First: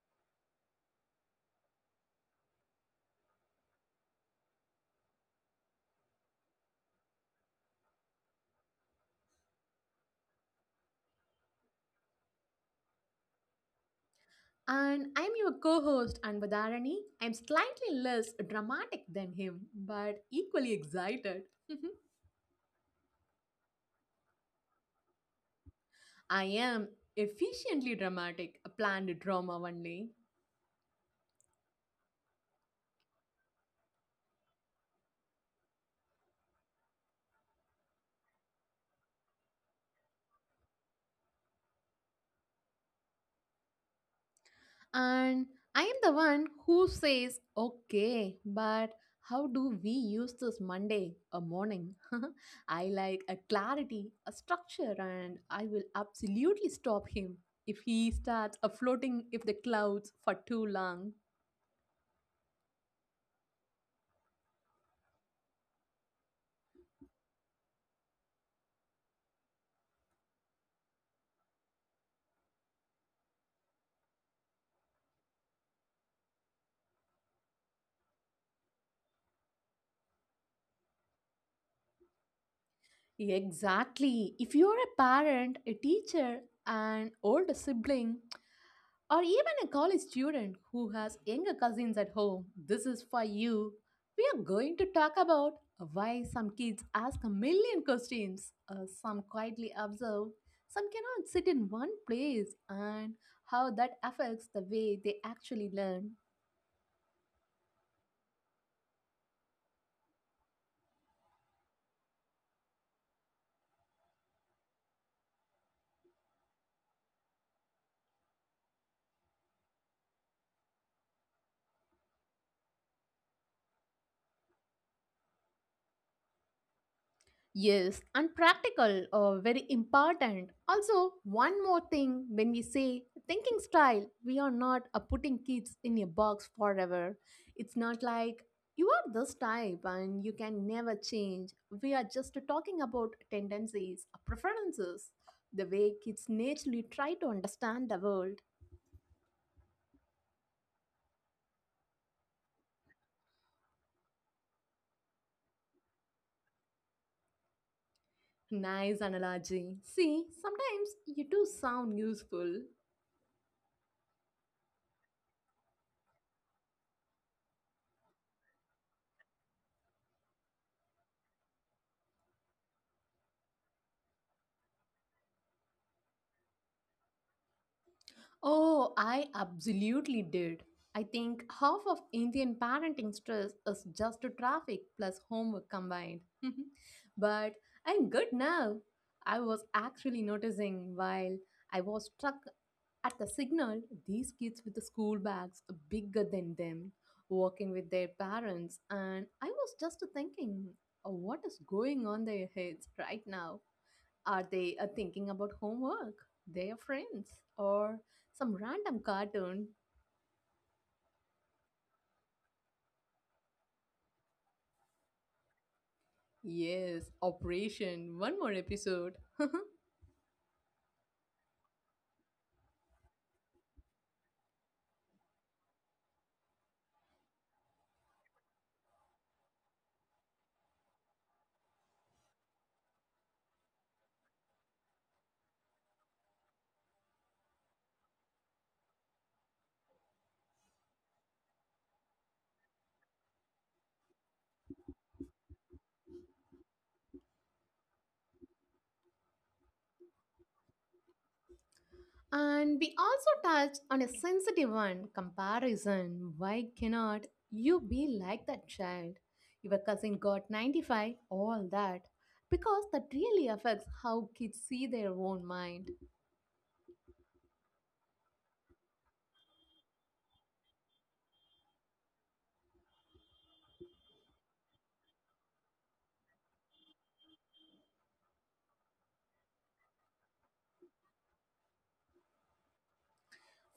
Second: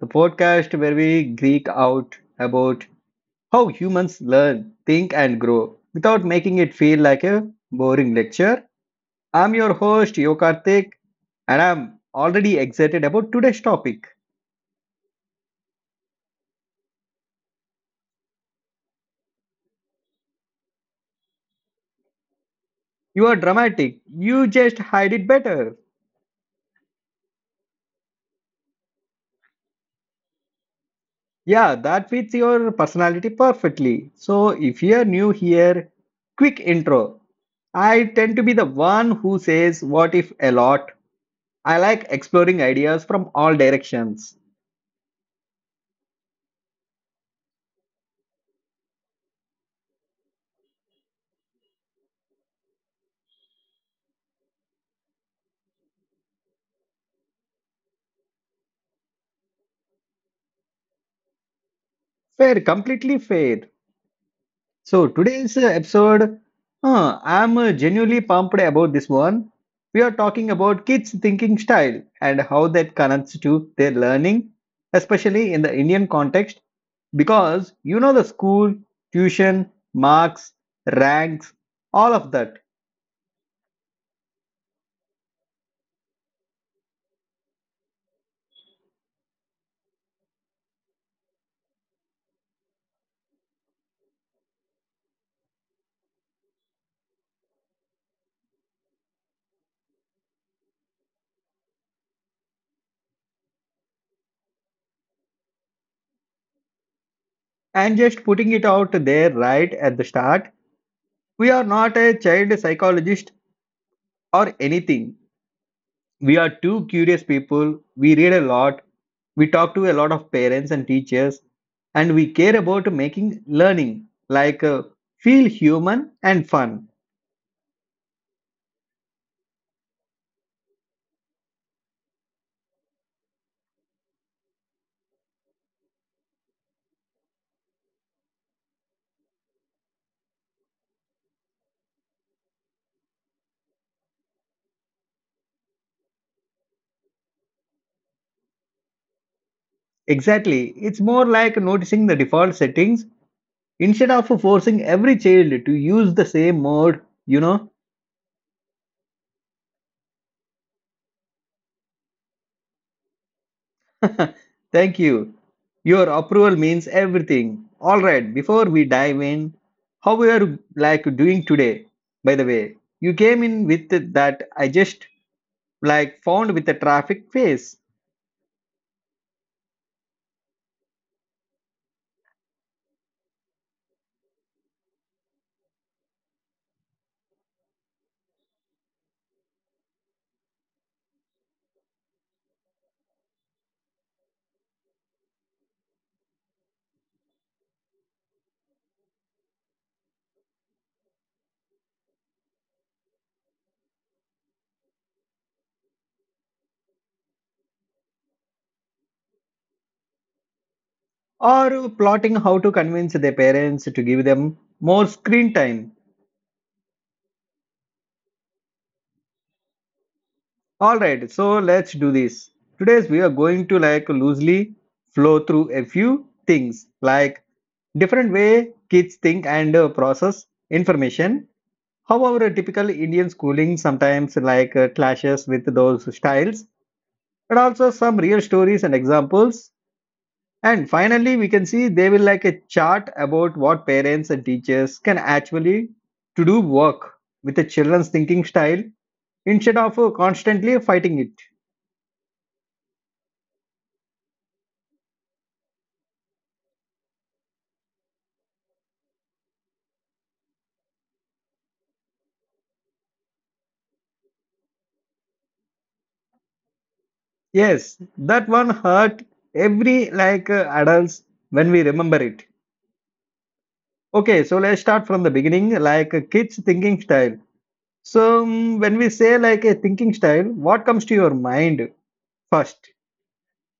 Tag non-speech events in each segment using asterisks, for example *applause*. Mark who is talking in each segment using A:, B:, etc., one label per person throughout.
A: the podcast where we geek out about how humans learn, think, and grow without making it feel like a boring lecture. I'm your host, Yo Yokarthik, and I'm already excited about today's topic.
B: And I'm your co host, Anvadarani. I'm slightly less dramatic than him, but equally excited. *laughs*
A: You are dramatic, you just hide it better.
B: I am efficiently dramatic, a planned drama only.
A: Yeah, that fits your personality perfectly. So if you're new here, quick intro. I tend to be the one who says what if a lot. I like exploring ideas from all directions.
B: And I am the one who says, okay, but how do we use this Monday, a morning? *laughs* I like a clarity, a structure, and I will absolutely stop him if he starts a floating if the clouds for too long.
A: Fair, completely fair. So today's episode, I'm genuinely pumped about this one. We are talking about kids' thinking style and how that connects to their learning, especially in the Indian context, because you know the school, tuition, marks, ranks, all of that.
B: Exactly. If you're a parent, a teacher, an older sibling, or even a college student who has younger cousins at home, this is for you. We are going to talk about why some kids ask a million questions, some quietly observe, some cannot sit in one place, and how that affects the way they actually learn.
A: And just putting it out there right at the start, we are not a child psychologist or anything. We are two curious people. We read a lot. We talk to a lot of parents and teachers, and we care about making learning like feel human and fun.
B: Yes, and practical, very important. Also, one more thing when we say thinking style, we are not putting kids in a box forever. It's not like you are this type and you can never change. We are just talking about tendencies, preferences, the way kids naturally try to understand the world.
A: Exactly. It's more like noticing the default settings instead of forcing every child to use the same mode, you know.
B: Nice analogy. See, sometimes you do sound useful.
A: *laughs* Thank you. Your approval means everything. All right, before we dive in, how we are like doing today? By the way, you came in with that I just like found with a traffic face.
B: Oh, I absolutely did. I think half of Indian parenting stress is just to traffic plus homework combined. *laughs* But I'm good now. I was actually noticing while I was stuck at the signal these kids with the school bags bigger than them walking with their parents, and I was just thinking, "Oh, what is going on their heads right now? Are they thinking about homework, their friends, or some random cartoon?"
A: Or plotting how to convince their parents to give them more screen time.
B: Yes, Operation, one more episode. *laughs*
A: All right, so let's do this. Today's we are going to like loosely flow through a few things like different way kids think and process information, how our typical Indian schooling sometimes like clashes with those styles, but also some real stories and examples. And finally, we can see they will like a chart about what parents and teachers can actually to do work with the children's thinking style instead of constantly fighting it.
B: And we also touched on a sensitive one, comparison. Why cannot you be like that child? Your cousin got 95, all that. Because that really affects how kids see their own mind.
A: Yes, that one hurt every like adults when we remember it. Okay, so let's start from the beginning, like kids thinking style. So when we say like a thinking style, what comes to your mind first?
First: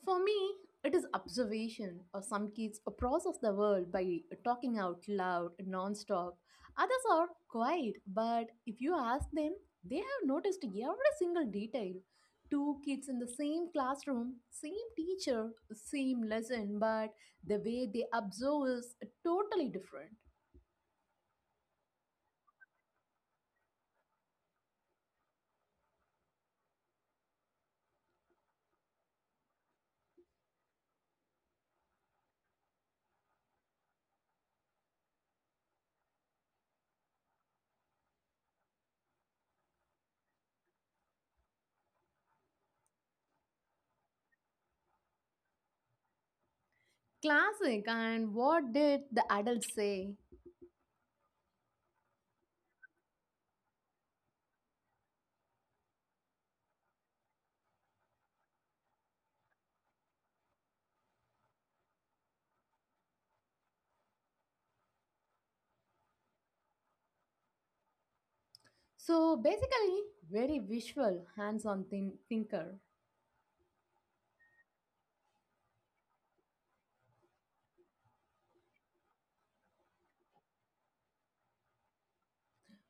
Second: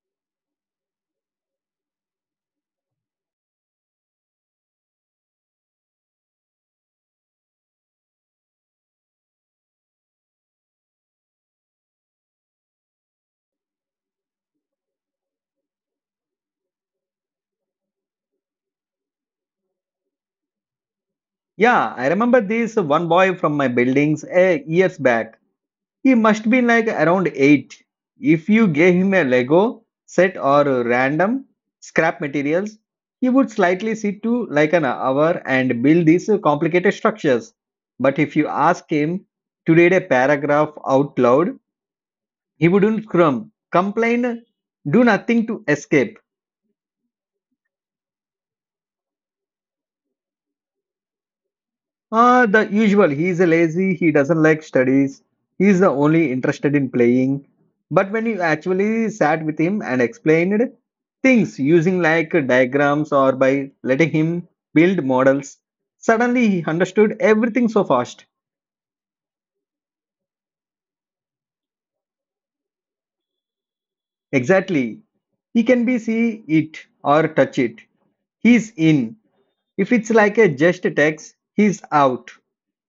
B: For me, it is observation, or some kids process the world by talking out loud non-stop. Others are quiet, but if you ask them, they have noticed every single detail. Two kids in the same classroom, same teacher, same lesson, but the way they observe is totally different.
A: Yeah, I remember this one boy from my buildings a years back. He must be like around 8. If you gave him a Lego set or random scrap materials, he would slightly sit to like an hour and build these complicated structures. But if you ask him to read a paragraph out loud, he wouldn't crumb, complain, do nothing to escape.
B: Classic, and what did the adults say?
A: The usual. He is lazy, he doesn't like studies. He is the only interested in playing. But when you actually sat with him and explained things using like diagrams or by letting him build models, suddenly he understood everything so fast.
B: So basically, very visual, hands-on thinker.
A: Exactly. He can be see it or touch it. He's in. If it's like a just text, he's out.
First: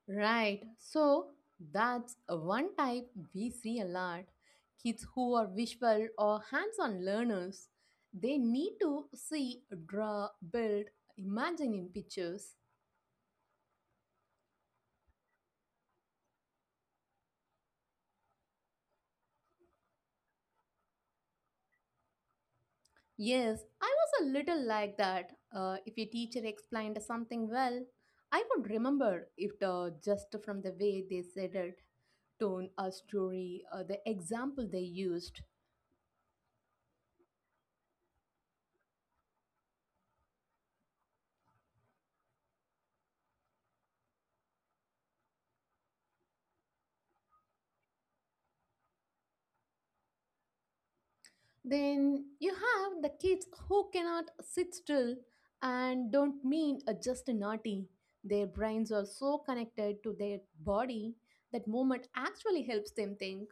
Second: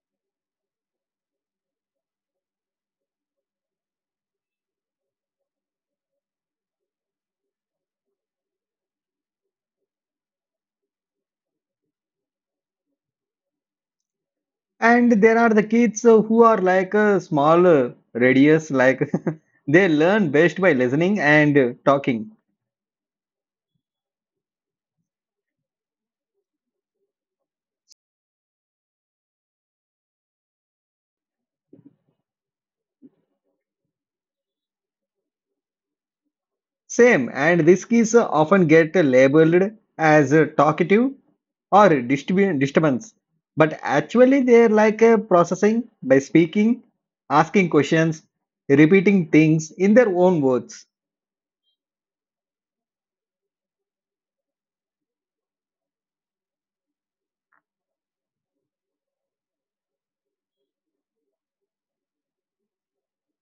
B: Right. So that's one type we see a lot. Kids who are visual or hands on learners, they need to see, draw, build, imagine in pictures.
A: And there are the kids who are like a small radius, like *laughs* they learn best by listening and talking.
B: Yes, I was a little like that. If a teacher explained something well, I would remember it just from the way they said it, tone, a story, the example they used.
A: Same, and these kids often get labeled as talkative or disturbance. But actually, they're like processing by speaking, asking questions, repeating things in their own words.
B: Then you have the kids who cannot sit still and don't mean a just naughty. Their brains are so connected to their body that movement actually helps them think.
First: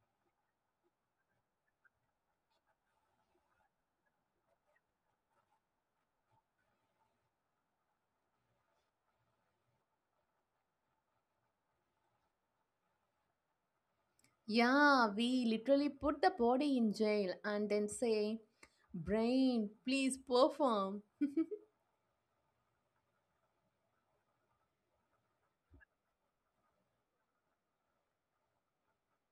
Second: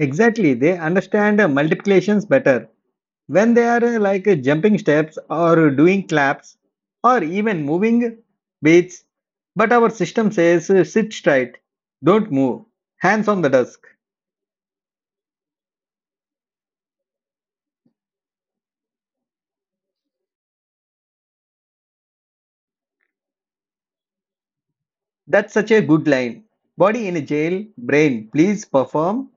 A: Exactly, they understand multiplications better when they are jumping steps or doing claps or even moving weights. But our system says sit straight, don't move, hands on the desk.
B: Yeah, we literally put the body in jail and then say, Brain, please perform. *laughs*
A: That's such a good line, body in a jail brain please perform.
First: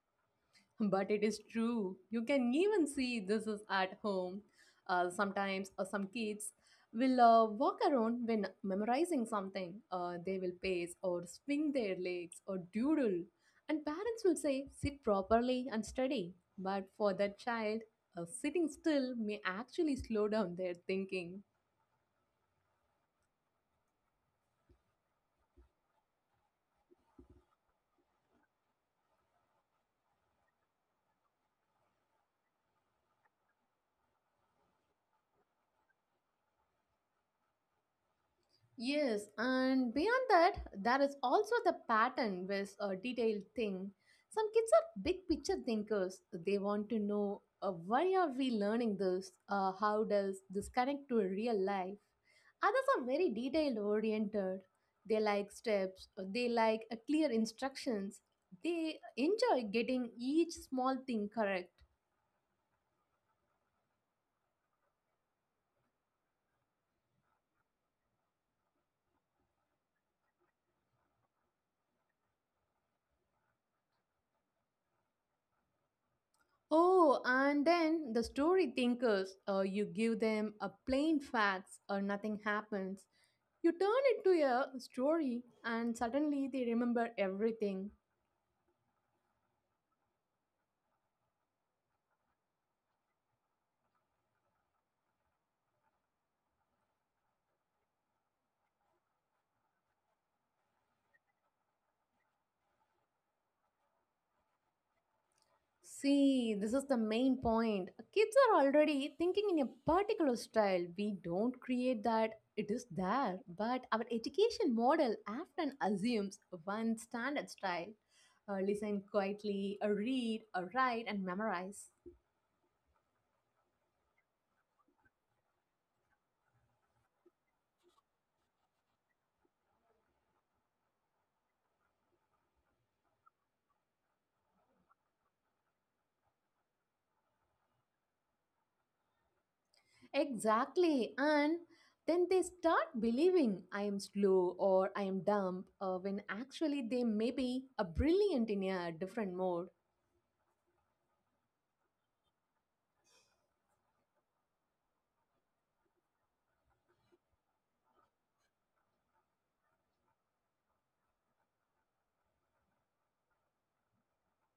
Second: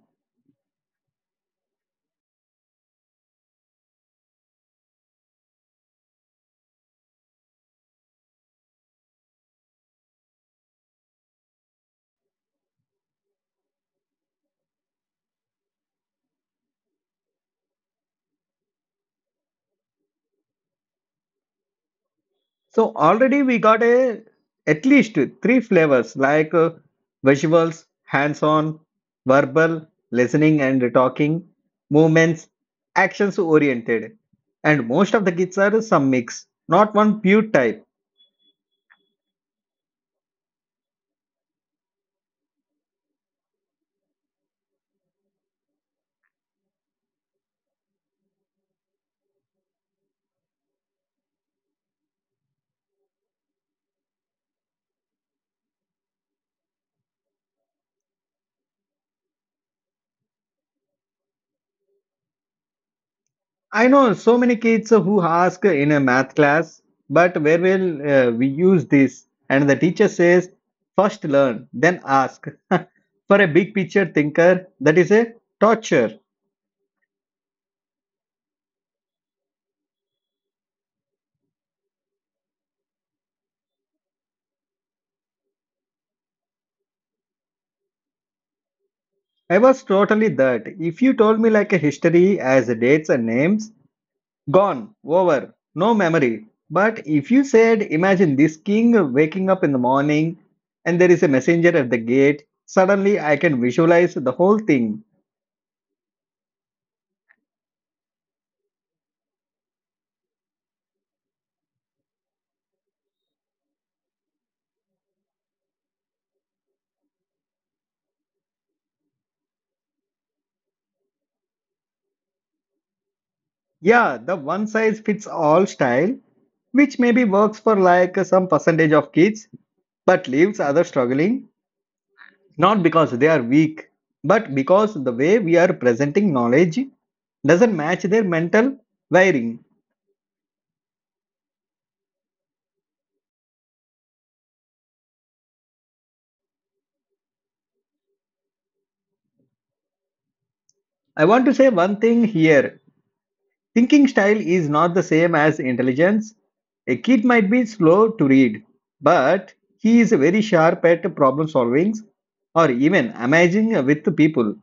B: But it is true. You can even see this is at home. Sometimes some kids will walk around when memorizing something. They will pace or swing their legs or doodle. And parents will say, sit properly and study. But for that child, sitting still may actually slow down their thinking.
A: So already we got a at least three flavors like visuals, hands-on, verbal, listening and talking, movements, actions oriented. And most of the kids are some mix, not one pure type.
B: Yes, and beyond that, there is also the pattern with a detailed thing. Some kids are big picture thinkers. They want to know why are we learning this? How does this connect to real life? Others are very detail oriented. They like steps, they like clear instructions. They enjoy getting each small thing correct.
A: I know so many kids who ask in a math class, but where will we use this? And the teacher says, first learn, then ask. *laughs* For a big picture thinker, that is a torture.
B: Oh, and then the story thinkers, you give them a plain facts or nothing happens. You turn it to a story and suddenly they remember everything.
A: I was totally that. If you told me like a history as dates and names, gone, over, no memory. But if you said, imagine this king waking up in the morning and there is a messenger at the gate, suddenly I can visualize the whole thing.
B: See, this is the main point. Kids are already thinking in a particular style. We don't create that, it is there. But our education model often assumes one standard style. Listen quietly, read, write, and memorize.
A: Yeah, the one size fits all style, which maybe works for like some percentage of kids, but leaves others struggling. Not because they are weak, but because the way we are presenting knowledge doesn't match their mental wiring.
B: Exactly. And then they start believing I am slow or I am dumb when actually they may be a brilliant in a different mode.
A: I want to say one thing here, thinking style is not the same as intelligence. A kid might be slow to read, but he is very sharp at problem solving or even amazing with people.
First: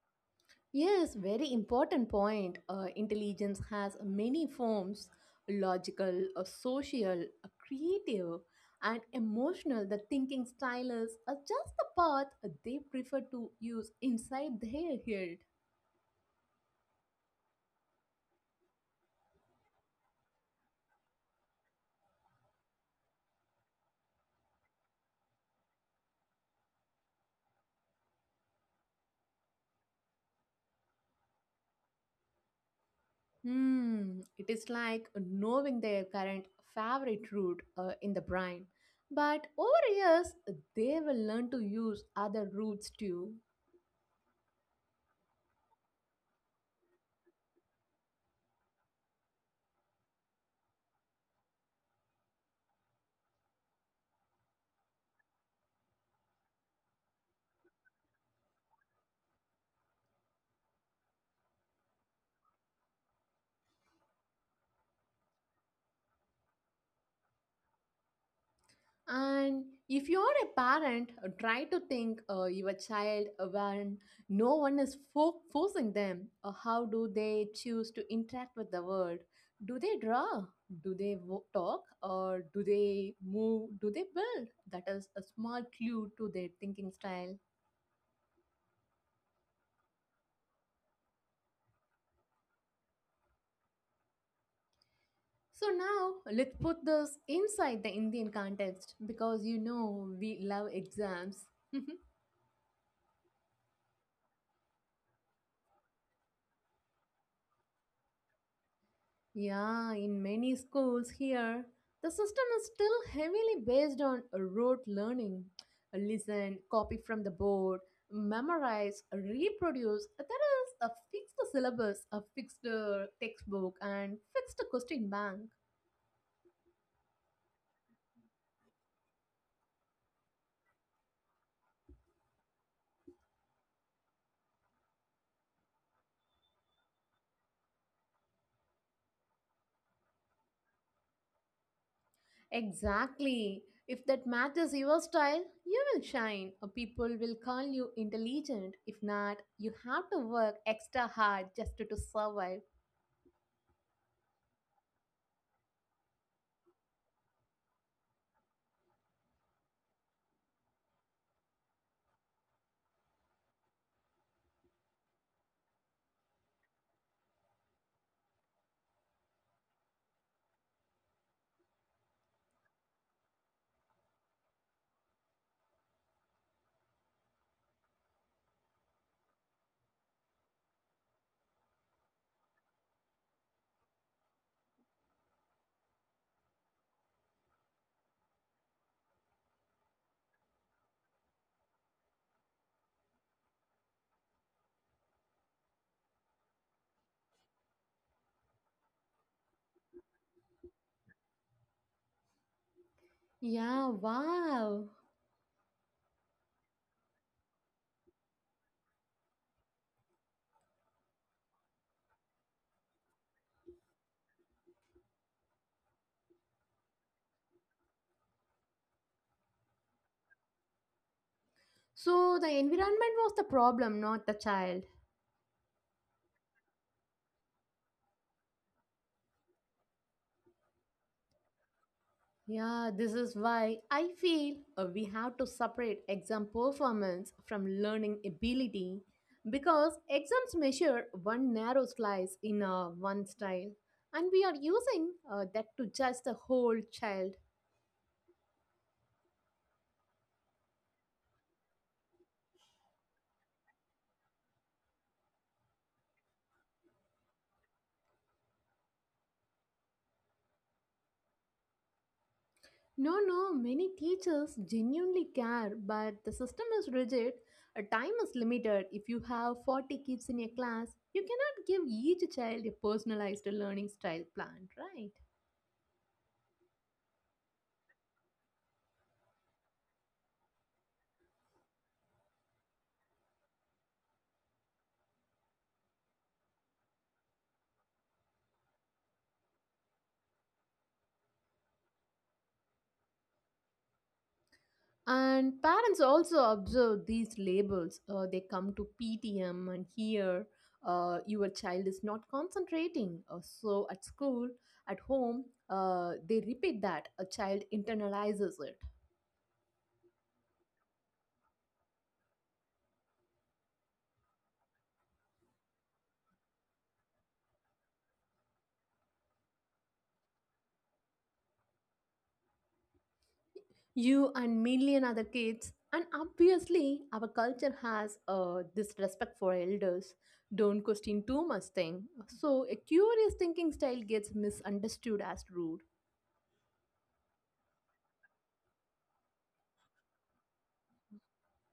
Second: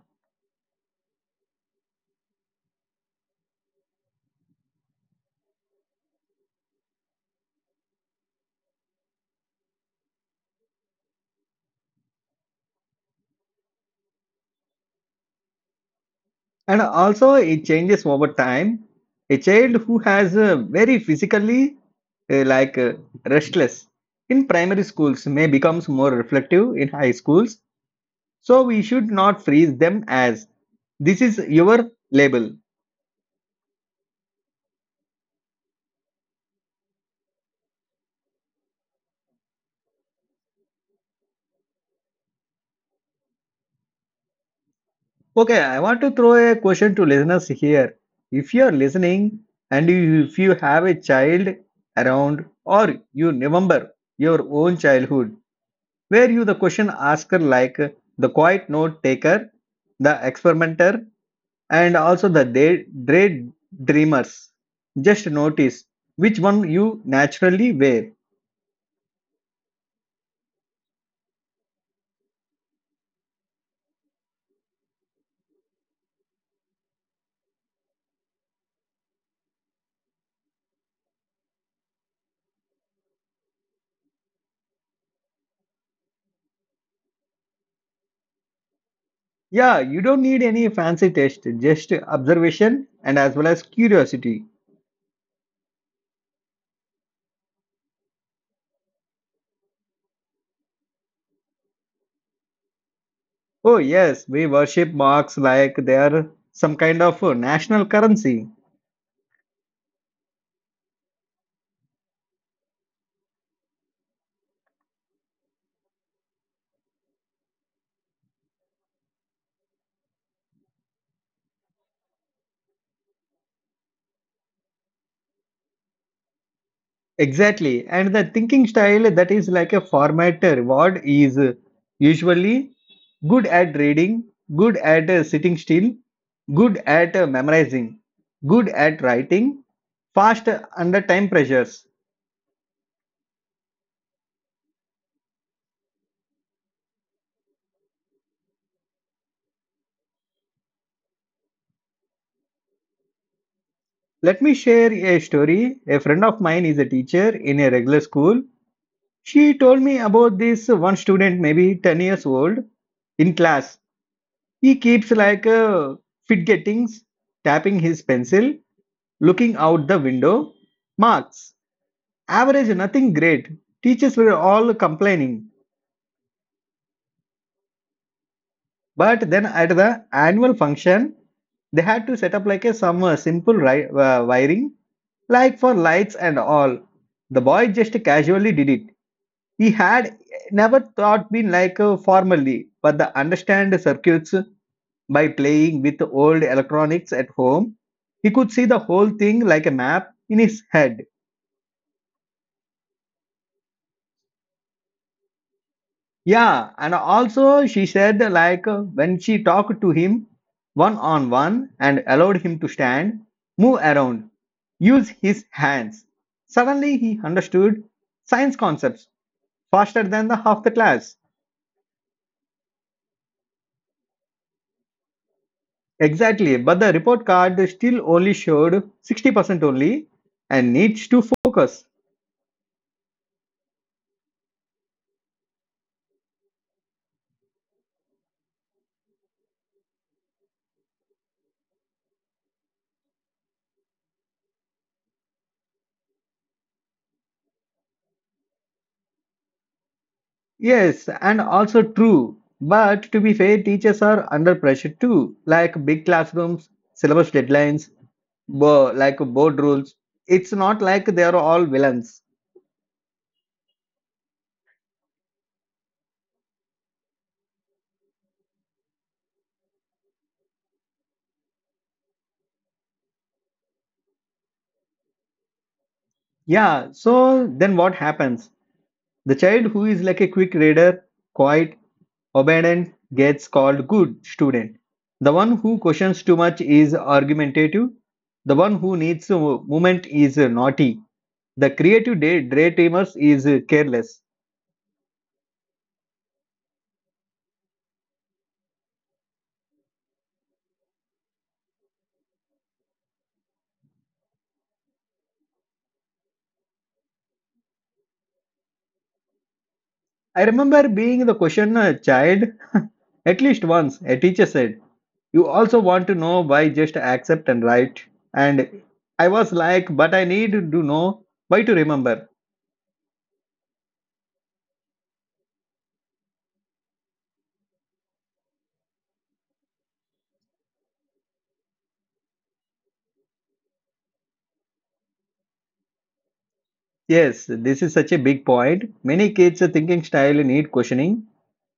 B: Yes, very important point. Intelligence has many forms logical, social, creative, and emotional. The thinking style is just the path they prefer to use inside their head.
A: And also, it changes over time. A child who has a very physically uh, like uh, restless in primary schools may becomes more reflective in high schools. So we should not freeze them as this is your label.
B: Hmm, it is like knowing their current favorite route in the brain. But over years, they will learn to use other routes too.
A: Okay, I want to throw a question to listeners here. If you are listening and if you have a child around or you remember your own childhood, were you the question asker like the quiet note taker, the experimenter, and also the day, day dreamers. Just notice which one you naturally wear.
B: And if you're a parent, try to think your child when no one is forcing them. How do they choose to interact with the world? Do they draw? Do they talk? Or do they move? Do they build? That is a small clue to their thinking style.
A: Yeah, you don't need any fancy test, just observation and as well as curiosity.
B: So now let's put this inside the Indian context because you know we love exams.
A: Oh, yes, we worship marks like they are some kind of national currency.
B: *laughs* Yeah, in many schools here, the system is still heavily based on rote learning. Listen, copy from the board, memorize, reproduce. There is a fixed syllabus, a fixed textbook, and fixed question bank.
A: Exactly. And the thinking style that is like a formatter. What is usually good at reading, good at sitting still, good at memorizing, good at writing, fast under time pressures.
B: Exactly. If that matches your style, you will shine. People will call you intelligent. If not, you have to work extra hard just to survive.
A: Let me share a story. A friend of mine is a teacher in a regular school. She told me about this one student, maybe 10 years old, in class. He keeps like fidgetings, tapping his pencil, looking out the window, marks, average nothing great. Teachers were all complaining. But then at the annual function, they had to set up like a some simple wiring, like for lights and all. The boy just casually did it. He had never thought been like formally, but the understand circuits by playing with old electronics at home. He could see the whole thing like a map in his head.
B: Yeah, wow.
A: Yeah, and also she said like when she talked to him one on one and allowed him to stand, move around, use his hands. Suddenly he understood science concepts faster than the half the class.
B: So the environment was the problem, not the child.
A: Exactly, but the report card still only showed 60% only and needs to focus.
B: Yeah, this is why I feel we have to separate exam performance from learning ability because exams measure one narrow slice in one style, and we are using that to judge the whole child.
A: Yes, and also true. But to be fair, teachers are under pressure too, like big classrooms, syllabus deadlines, like board rules. It's not like they are all villains.
B: No, no, many teachers genuinely care, but the system is rigid. A time is limited. If you have 40 kids in your class, you cannot give each child a personalized learning style plan, right?
A: Yeah, so then what happens? The child who is like a quick reader, quiet, obedient gets called good student. The one who questions too much is argumentative. The one who needs a moment is naughty. The creative daydreamers is careless.
B: And parents also observe these labels. They come to PTM and hear your child is not concentrating. So at school, at home, they repeat that. A child internalizes it.
A: I remember being the questioner child *laughs* at least once. A teacher said, you also want to know why just accept and write. And I was like, but I need to know why to remember.
B: You and million other kids, and obviously our culture has this respect for elders, don't question too much thing, so a curious thinking style gets misunderstood as rude.
A: Yes, this is such a big point. Many kids' thinking style need questioning.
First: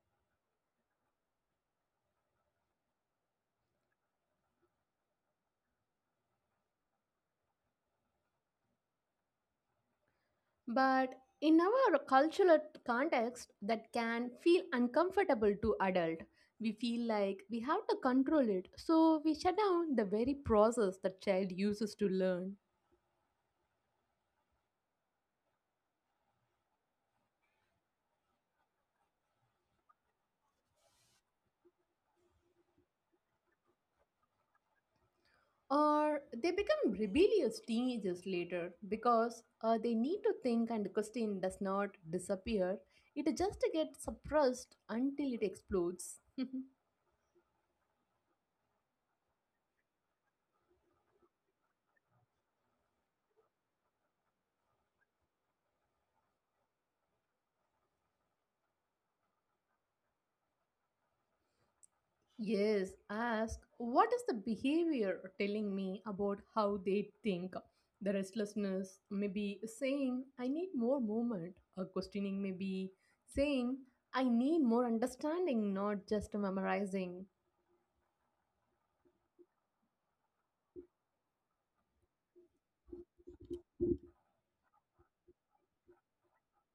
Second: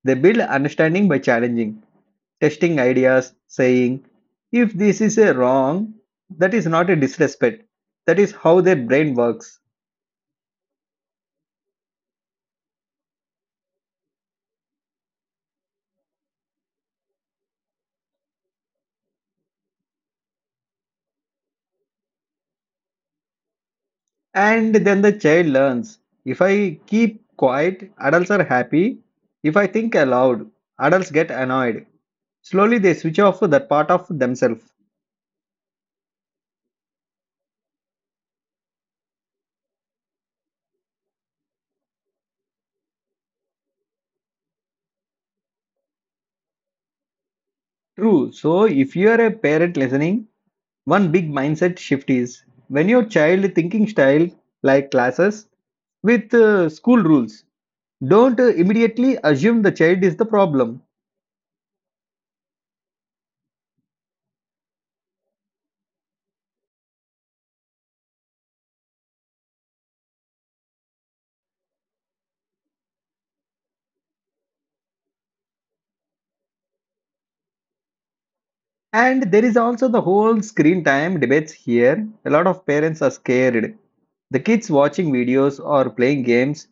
A: They build understanding by challenging, testing ideas, saying, if this is a wrong, that is not a disrespect. That is how their brain works.
B: But in our cultural context that can feel uncomfortable to adult. We feel like we have to control it, so we shut down the very process the child uses to learn.
A: And then the child learns if I keep quiet, adults are happy. If I think aloud, adults get annoyed. Slowly, they switch off that part of themselves.
B: Or they become rebellious teenagers later because they need to think and the question does not disappear, it just gets suppressed until it explodes. *laughs*
A: True. So, if you are a parent listening, one big mindset shift is when your child thinking style like classes with school rules, don't immediately assume the child is the problem.
B: Yes, ask what is the behavior telling me about how they think. The restlessness may be saying I need more movement, or questioning may be saying I need more understanding, not just memorizing.
A: And there is also the whole screen time debates here. A lot of parents are scared. The kids watching videos or playing games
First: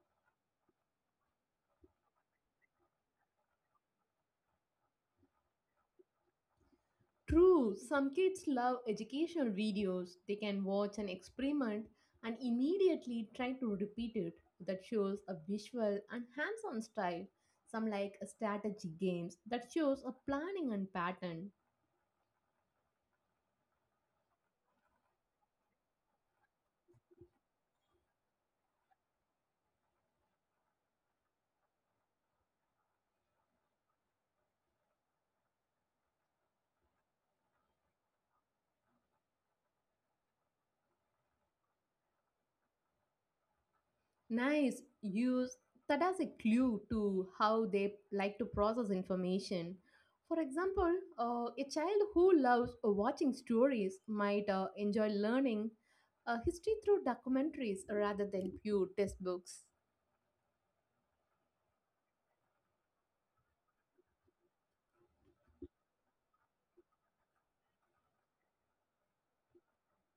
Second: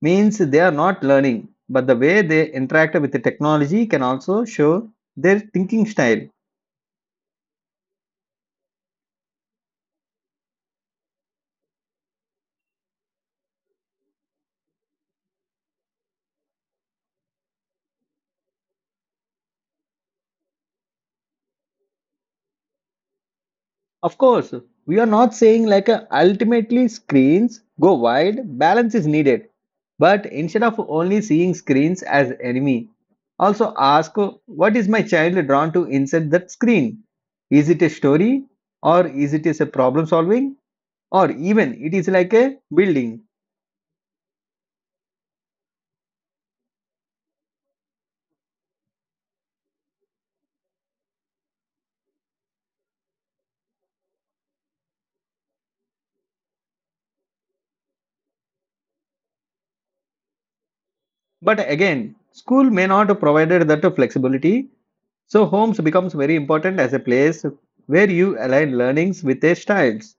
A: means they are not learning, but the way they interact with the technology can also show their thinking style.
B: True, some kids love educational videos. They can watch an experiment and immediately try to repeat it. That shows a visual and hands on style. Some like strategy games that shows a planning and pattern.
A: Of course, we are not saying like ultimately screens go wide, balance is needed. But instead of only seeing screens as enemy, also ask what is my child drawn to inside that screen? Is it a story or is it is a problem solving or even it is like a building?
B: Nice, use that as a clue to how they like to process information. For example, a child who loves watching stories might enjoy learning history through documentaries rather than pure textbooks.
A: But again, school may not provided that flexibility, so homes becomes very important as a place where you align learnings with their styles.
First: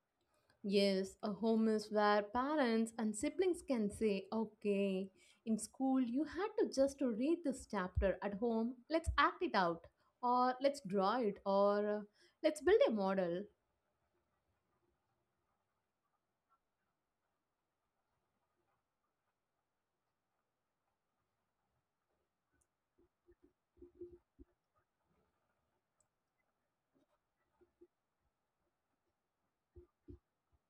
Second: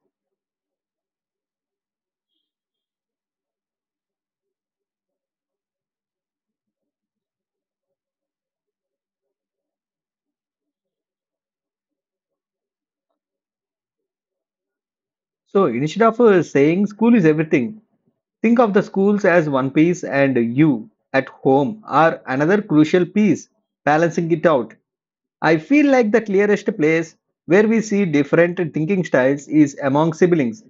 B: Yes, a home is where parents and siblings can say, okay, in school you had to just to read this chapter. At home, let's act it out, or let's draw it, or let's build a model.
A: So instead of saying school is everything, think of the schools as one piece and you at home are another crucial piece, balancing it out. I feel like the clearest place where we see different thinking styles is among siblings.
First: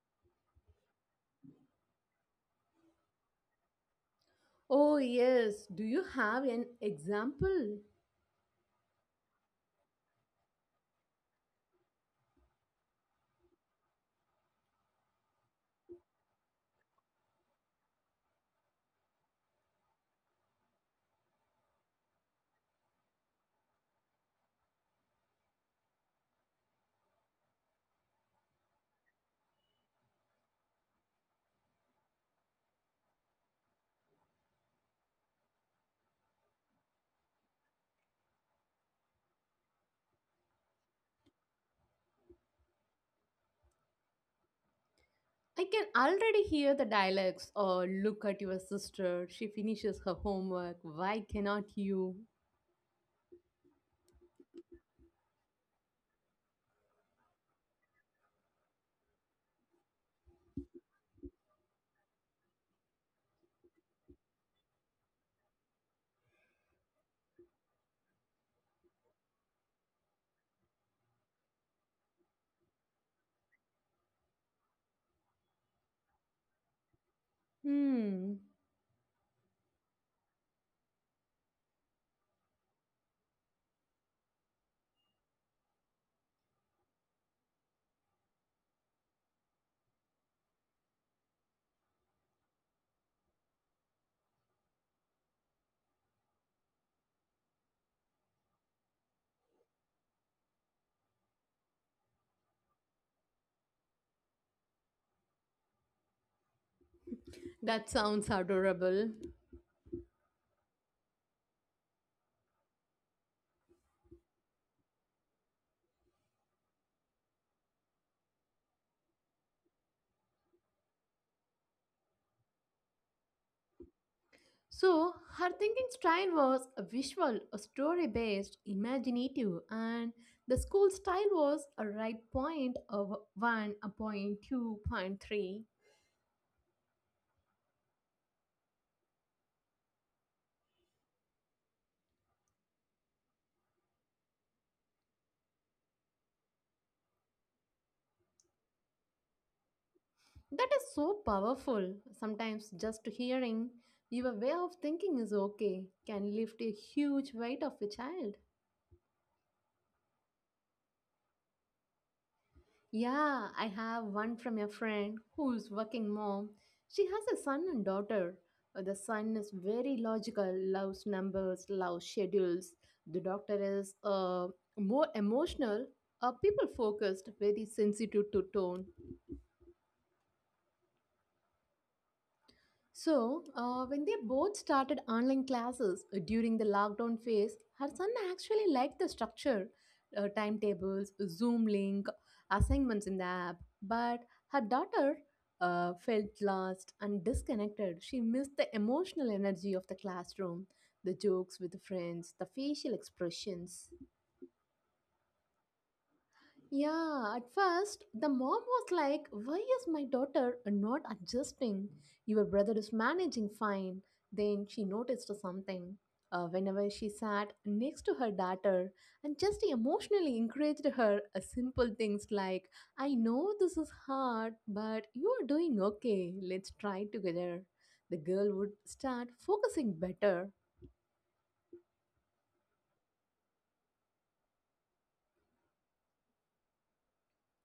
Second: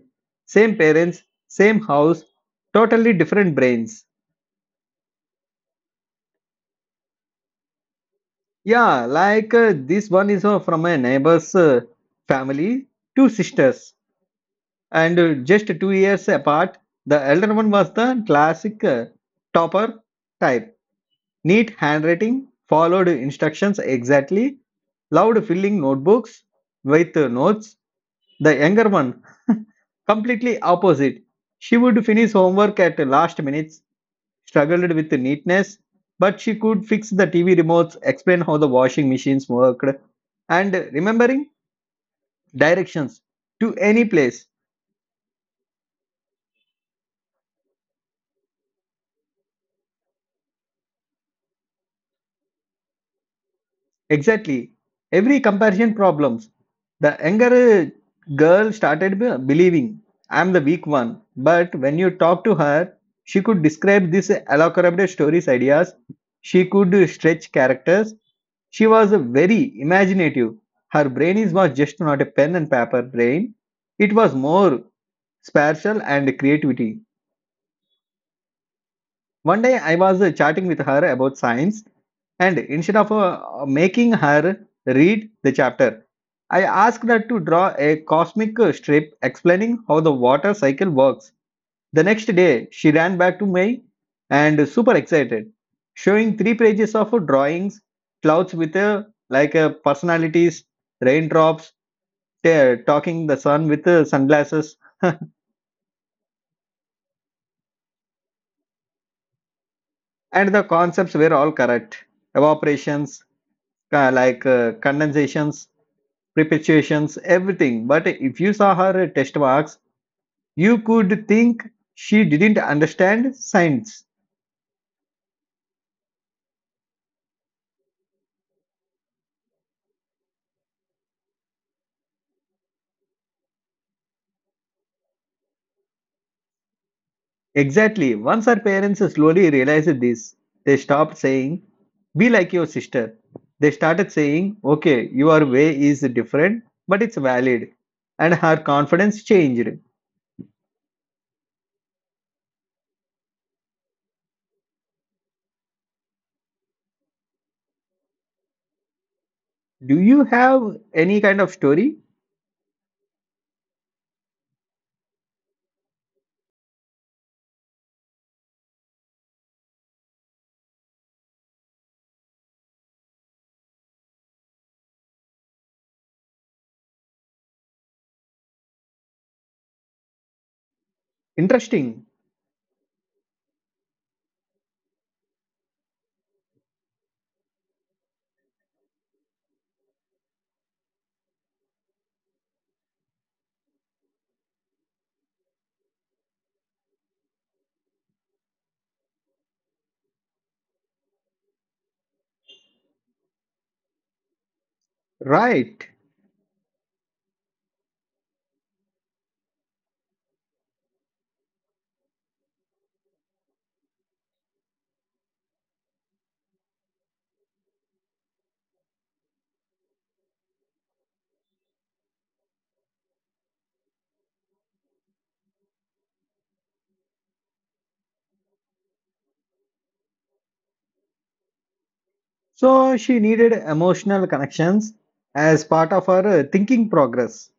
A: Same parents, same house, totally different brains.
B: Oh, yes. Do you have an example?
A: Yeah, like this one is from a neighbor's family, two sisters and just 2 years apart. The elder one was the classic topper type, neat handwriting, followed instructions exactly, loved filling notebooks with notes. The younger one, *laughs* completely opposite. She would finish homework at last minutes, struggled with neatness, but she could fix the TV remotes, explain how the washing machines worked, and remembering directions to any place.
B: I can already hear the dialects. Or look at your sister. She finishes her homework. Why cannot you?
A: Exactly. Every comparison problems. The younger girl started believing I'm the weak one. But when you talk to her, she could describe this elaborate stories ideas. She could stretch characters. She was very imaginative. Her brain is was just not a pen and paper brain. It was more spatial and creativity.
B: Hmm.
A: One day I was chatting with her about science. And instead of making her read the chapter, I asked her to draw a cosmic strip explaining how the water cycle works. The next day, she ran back to me and super excited, showing three pages of drawings, clouds with personalities, raindrops, talking the sun with sunglasses, *laughs*
B: That sounds adorable.
A: and the concepts were all correct. Evaporations, condensations, perpetuations, everything. But if you saw her test marks, you could think she didn't understand science.
B: So, her thinking style was a visual, a story based, imaginative, and the school style was a right point of 1, a point 2, point 3.
A: Exactly. Once her parents slowly realized this, they stopped saying, "Be like your sister." They started saying, "Okay, your way is different, but it's valid." And her confidence changed.
B: That is so powerful. Sometimes just hearing your way of thinking is okay can lift a huge weight of a child.
A: Do you have any kind of story?
B: Yeah, I have one from a friend who's working mom. She has a son and daughter. The son is very logical, loves numbers, loves schedules. The daughter is more emotional, people focused, very sensitive to tone.
A: Interesting.
B: So, when they both started online classes during the lockdown phase, her son actually liked the structure, timetables, Zoom link, assignments in the app. But her daughter felt lost and disconnected. She missed the emotional energy of the classroom, the jokes with friends, the facial expressions.
A: Right.
B: Yeah, at first, the mom was like, Why is my daughter not adjusting? Your brother is managing fine. Then she noticed something. Whenever she sat next to her daughter and just emotionally encouraged her, simple things like, I know this is hard, but you are doing okay. Let's try together. The girl would start focusing better.
A: So she needed emotional connections as part of her thinking progress.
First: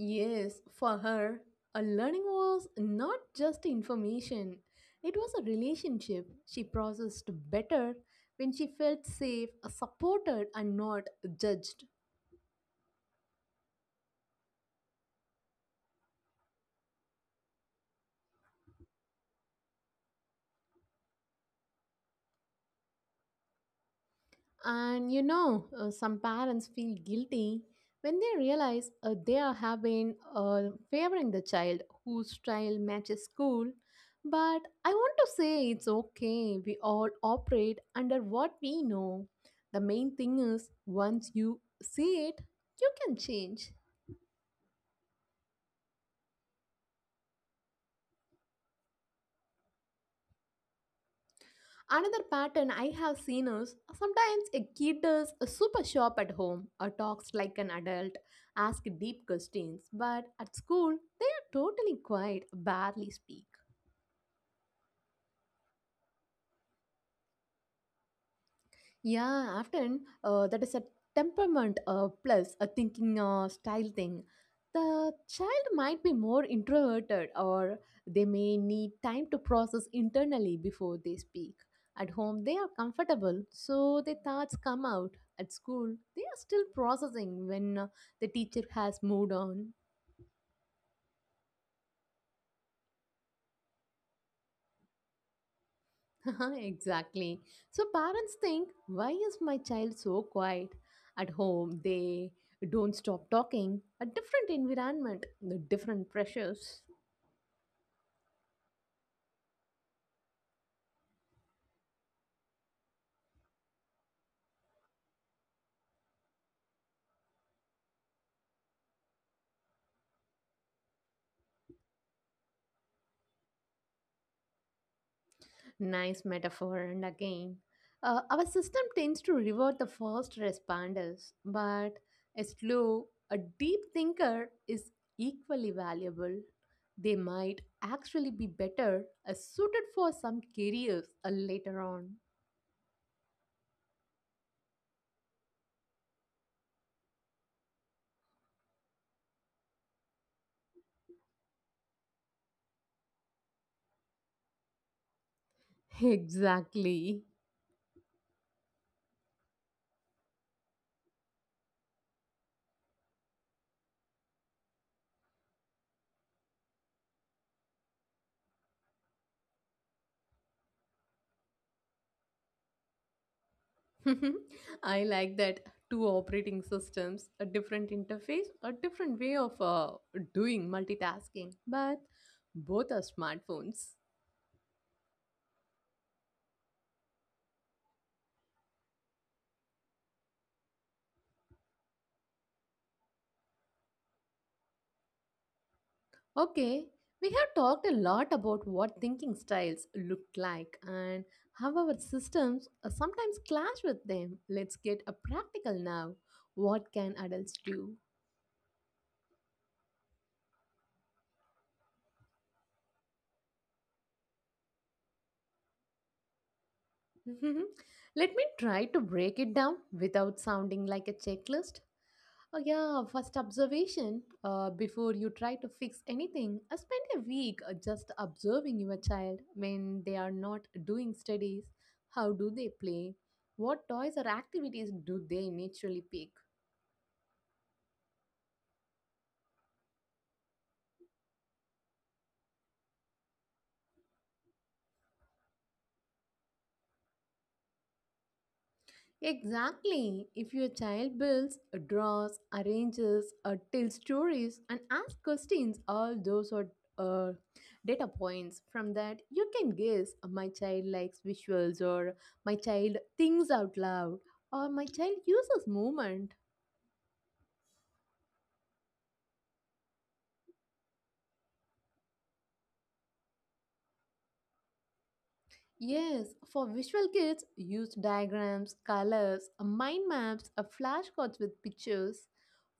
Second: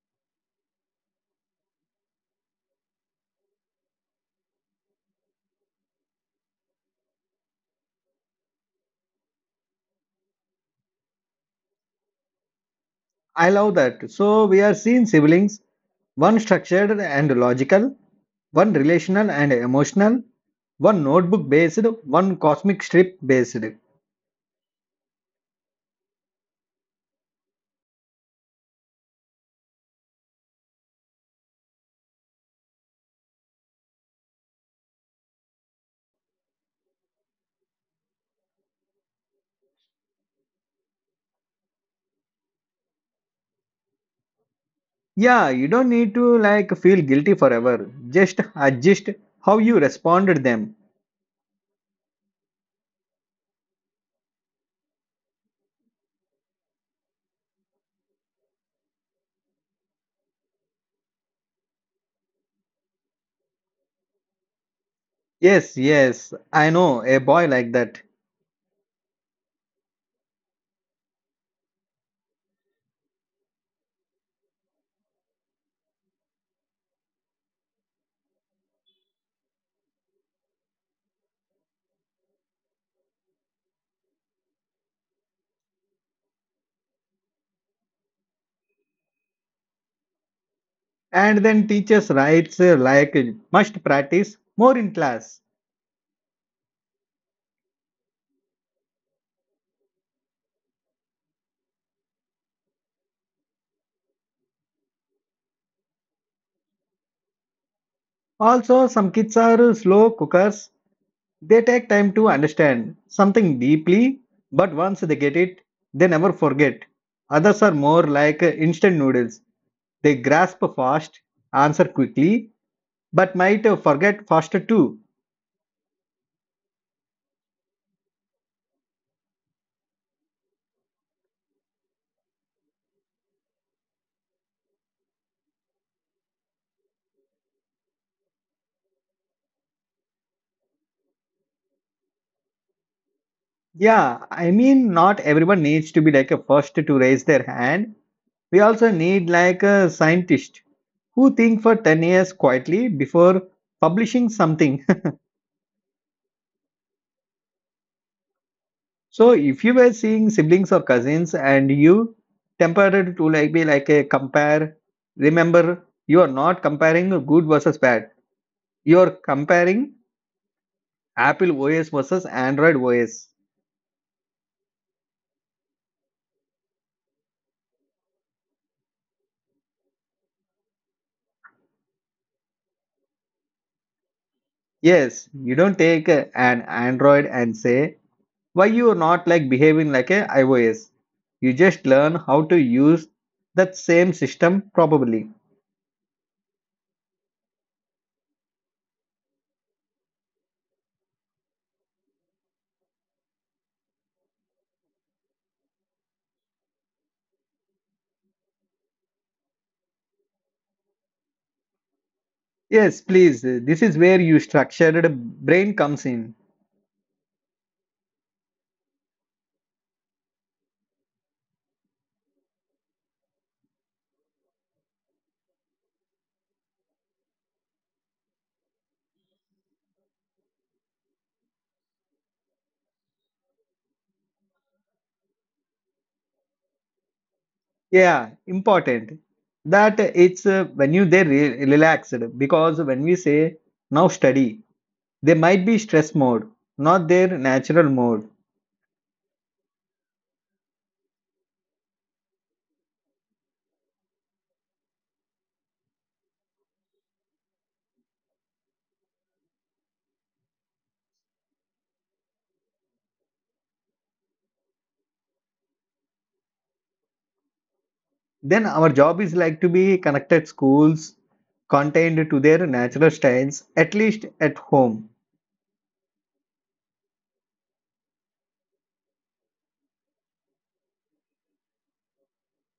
B: Yes, for her, a learning was not just information, it was a relationship. She processed better when she felt safe, supported, and not judged.
A: I love that. So we are seeing siblings, one structured and logical, one relational and emotional, one notebook based, one cosmic strip based.
B: And you know, some parents feel guilty when they realize they are having been favoring the child whose style matches school. But I want to say it's okay. We all operate under what we know. The main thing is once you see it, you can change.
A: Yeah, you don't need to like feel guilty forever. Just adjust how you responded them.
B: Another pattern I have seen is sometimes a kid is super sharp at home or talks like an adult, asks deep questions, but at school they are totally quiet, barely speak.
A: Yes, yes, I know a boy like that.
B: Yeah, often that is a temperament plus a thinking style thing. The child might be more introverted, or they may need time to process internally before they speak. At home, they are comfortable, so their thoughts come out. At school, they are still processing when the teacher has moved on.
A: And then teachers writes must practice more in class.
B: *laughs* Exactly. So parents think, why is my child so quiet? At home, they don't stop talking. A different environment, the different pressures.
A: Also, some kids are slow cookers. They take time to understand something deeply, but once they get it, they never forget. Others are more like instant noodles. They grasp fast, answer quickly, but might forget faster too.
B: Nice metaphor, and again, our system tends to reward the first responders, but a slow, a deep thinker is equally valuable. They might actually be better suited for some careers later on.
A: Yeah, I mean, not everyone needs to be like a first to raise their hand. We also need like a scientist who think for 10 years quietly before publishing something.
B: *laughs* Exactly.
A: So if you were seeing siblings or cousins and you tempered to like be like a compare, remember you are not comparing good versus bad. You are comparing Apple OS versus Android OS.
B: *laughs* I like that, two operating systems, a different interface, a different way of doing multitasking, but both are smartphones.
A: Yes, you don't take an Android and say why you are not like behaving like a iOS. You just learn how to use that same system probably.
B: Okay, we have talked a lot about what thinking styles look like and how our systems sometimes clash with them. Let's get a practical now. What can adults do?
A: Yes, please. This is where you structured brain comes in.
B: *laughs* Let me try to break it down without sounding like a checklist. Oh, yeah, first observation. Before you try to fix anything, spend a week just observing your child when they are not doing studies. How do they play? What toys or activities do they naturally pick?
A: Yeah, important that it's when you they re relaxed because when we say now study, they might be stress mode, not their natural mode.
B: Exactly. If your child builds, draws, arranges, or tells stories and asks questions, all those are uh, data points. From that, you can guess my child likes visuals, or my child thinks out loud, or my child uses movement.
A: Then our job is like to be connected schools contained to their natural styles, at least at home.
B: Yes, for visual kids, use diagrams, colors, mind maps, or flashcards with pictures.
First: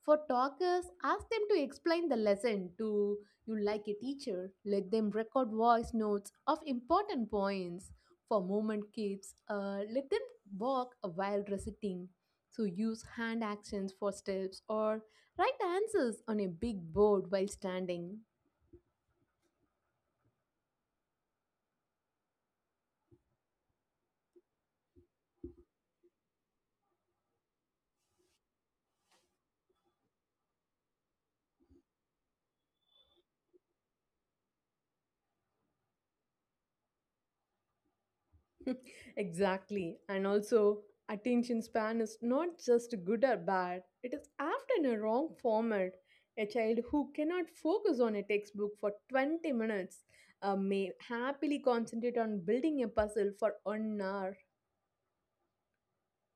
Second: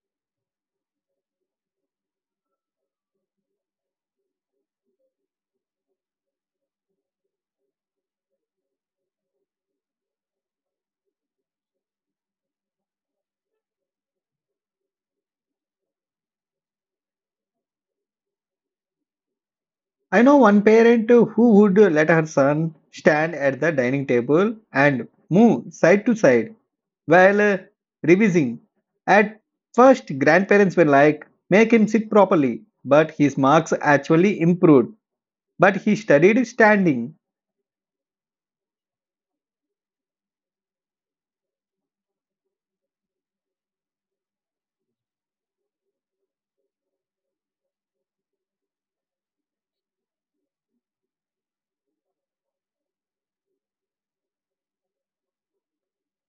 B: For talkers, ask them to explain the lesson to you like a teacher. Let them record voice notes of important points. For movement kids, let them walk while reciting. So use hand actions for steps or write answers on a big board while standing.
A: I know one parent who would let her son stand at the dining table and move side to side while revising. At first, grandparents were like, make him sit properly, but his marks actually improved. But he studied standing,
B: *laughs* Exactly. And also, attention span is not just good or bad, it is often a wrong format. A child who cannot focus on a textbook for 20 minutes may happily concentrate on building a puzzle for 1 hour.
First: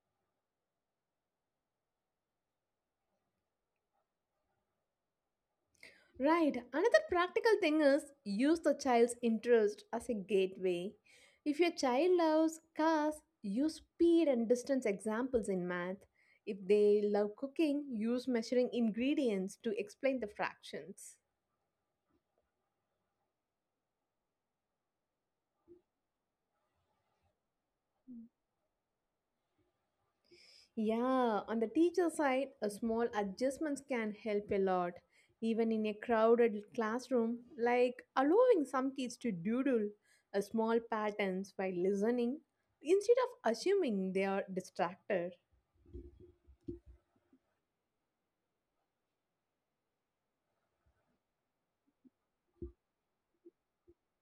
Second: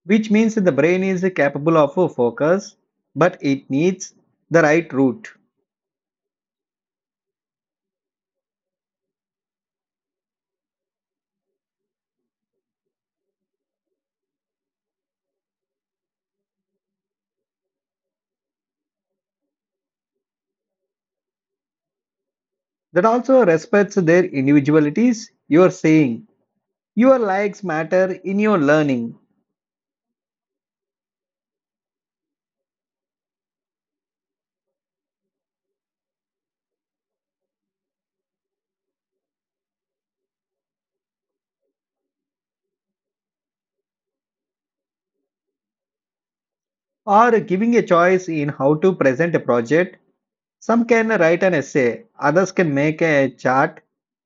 A: which means the brain is capable of a focus, but it needs the right route.
B: Right. Another practical thing is use the child's interest as a gateway. If your child loves cars, use speed and distance examples in math. If they love cooking, use measuring ingredients to explain the fractions.
A: That also respects their individualities. You are saying your likes matter in your learning.
B: Yeah, on the teacher side, a small adjustments can help a lot. Even in a crowded classroom, like allowing some kids to doodle a small patterns while listening instead of assuming they are distracted.
A: Or giving a choice in how to present a project. Some can write an essay, others can make a chart,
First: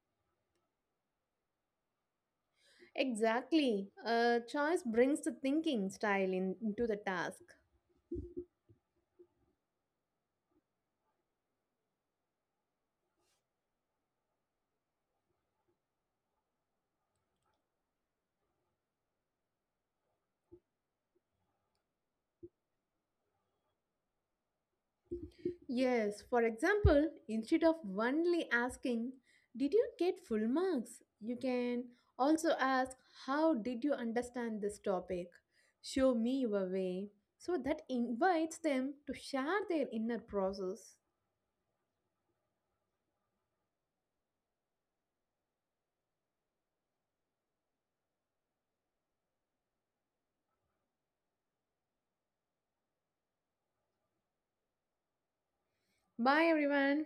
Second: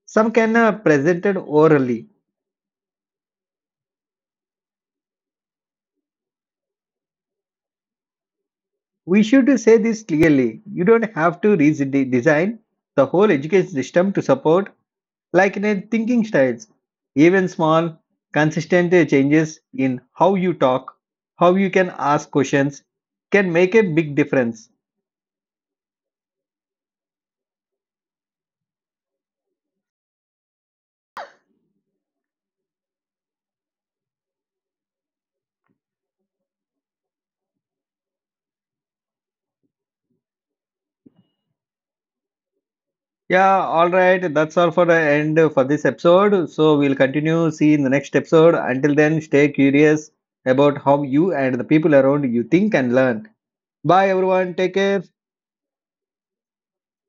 A: some can present it orally.
B: Exactly. Choice brings the thinking style in, into the task.
A: We should say this clearly. You don't have to redesign the whole education system to support like in a thinking styles. Even small, consistent changes in how you talk, how you can ask questions can make a big difference.
B: Yes, for example, instead of only asking, Did you get full marks? You can also ask, How did you understand this topic? Show me your way. So that invites them to share their inner process.
A: Yeah, all right. That's all for the end for this episode. So we'll continue. See you in the next episode. Until then, stay curious about how you and the people around you think and learn. Bye, everyone. Take care.
B: Bye, everyone.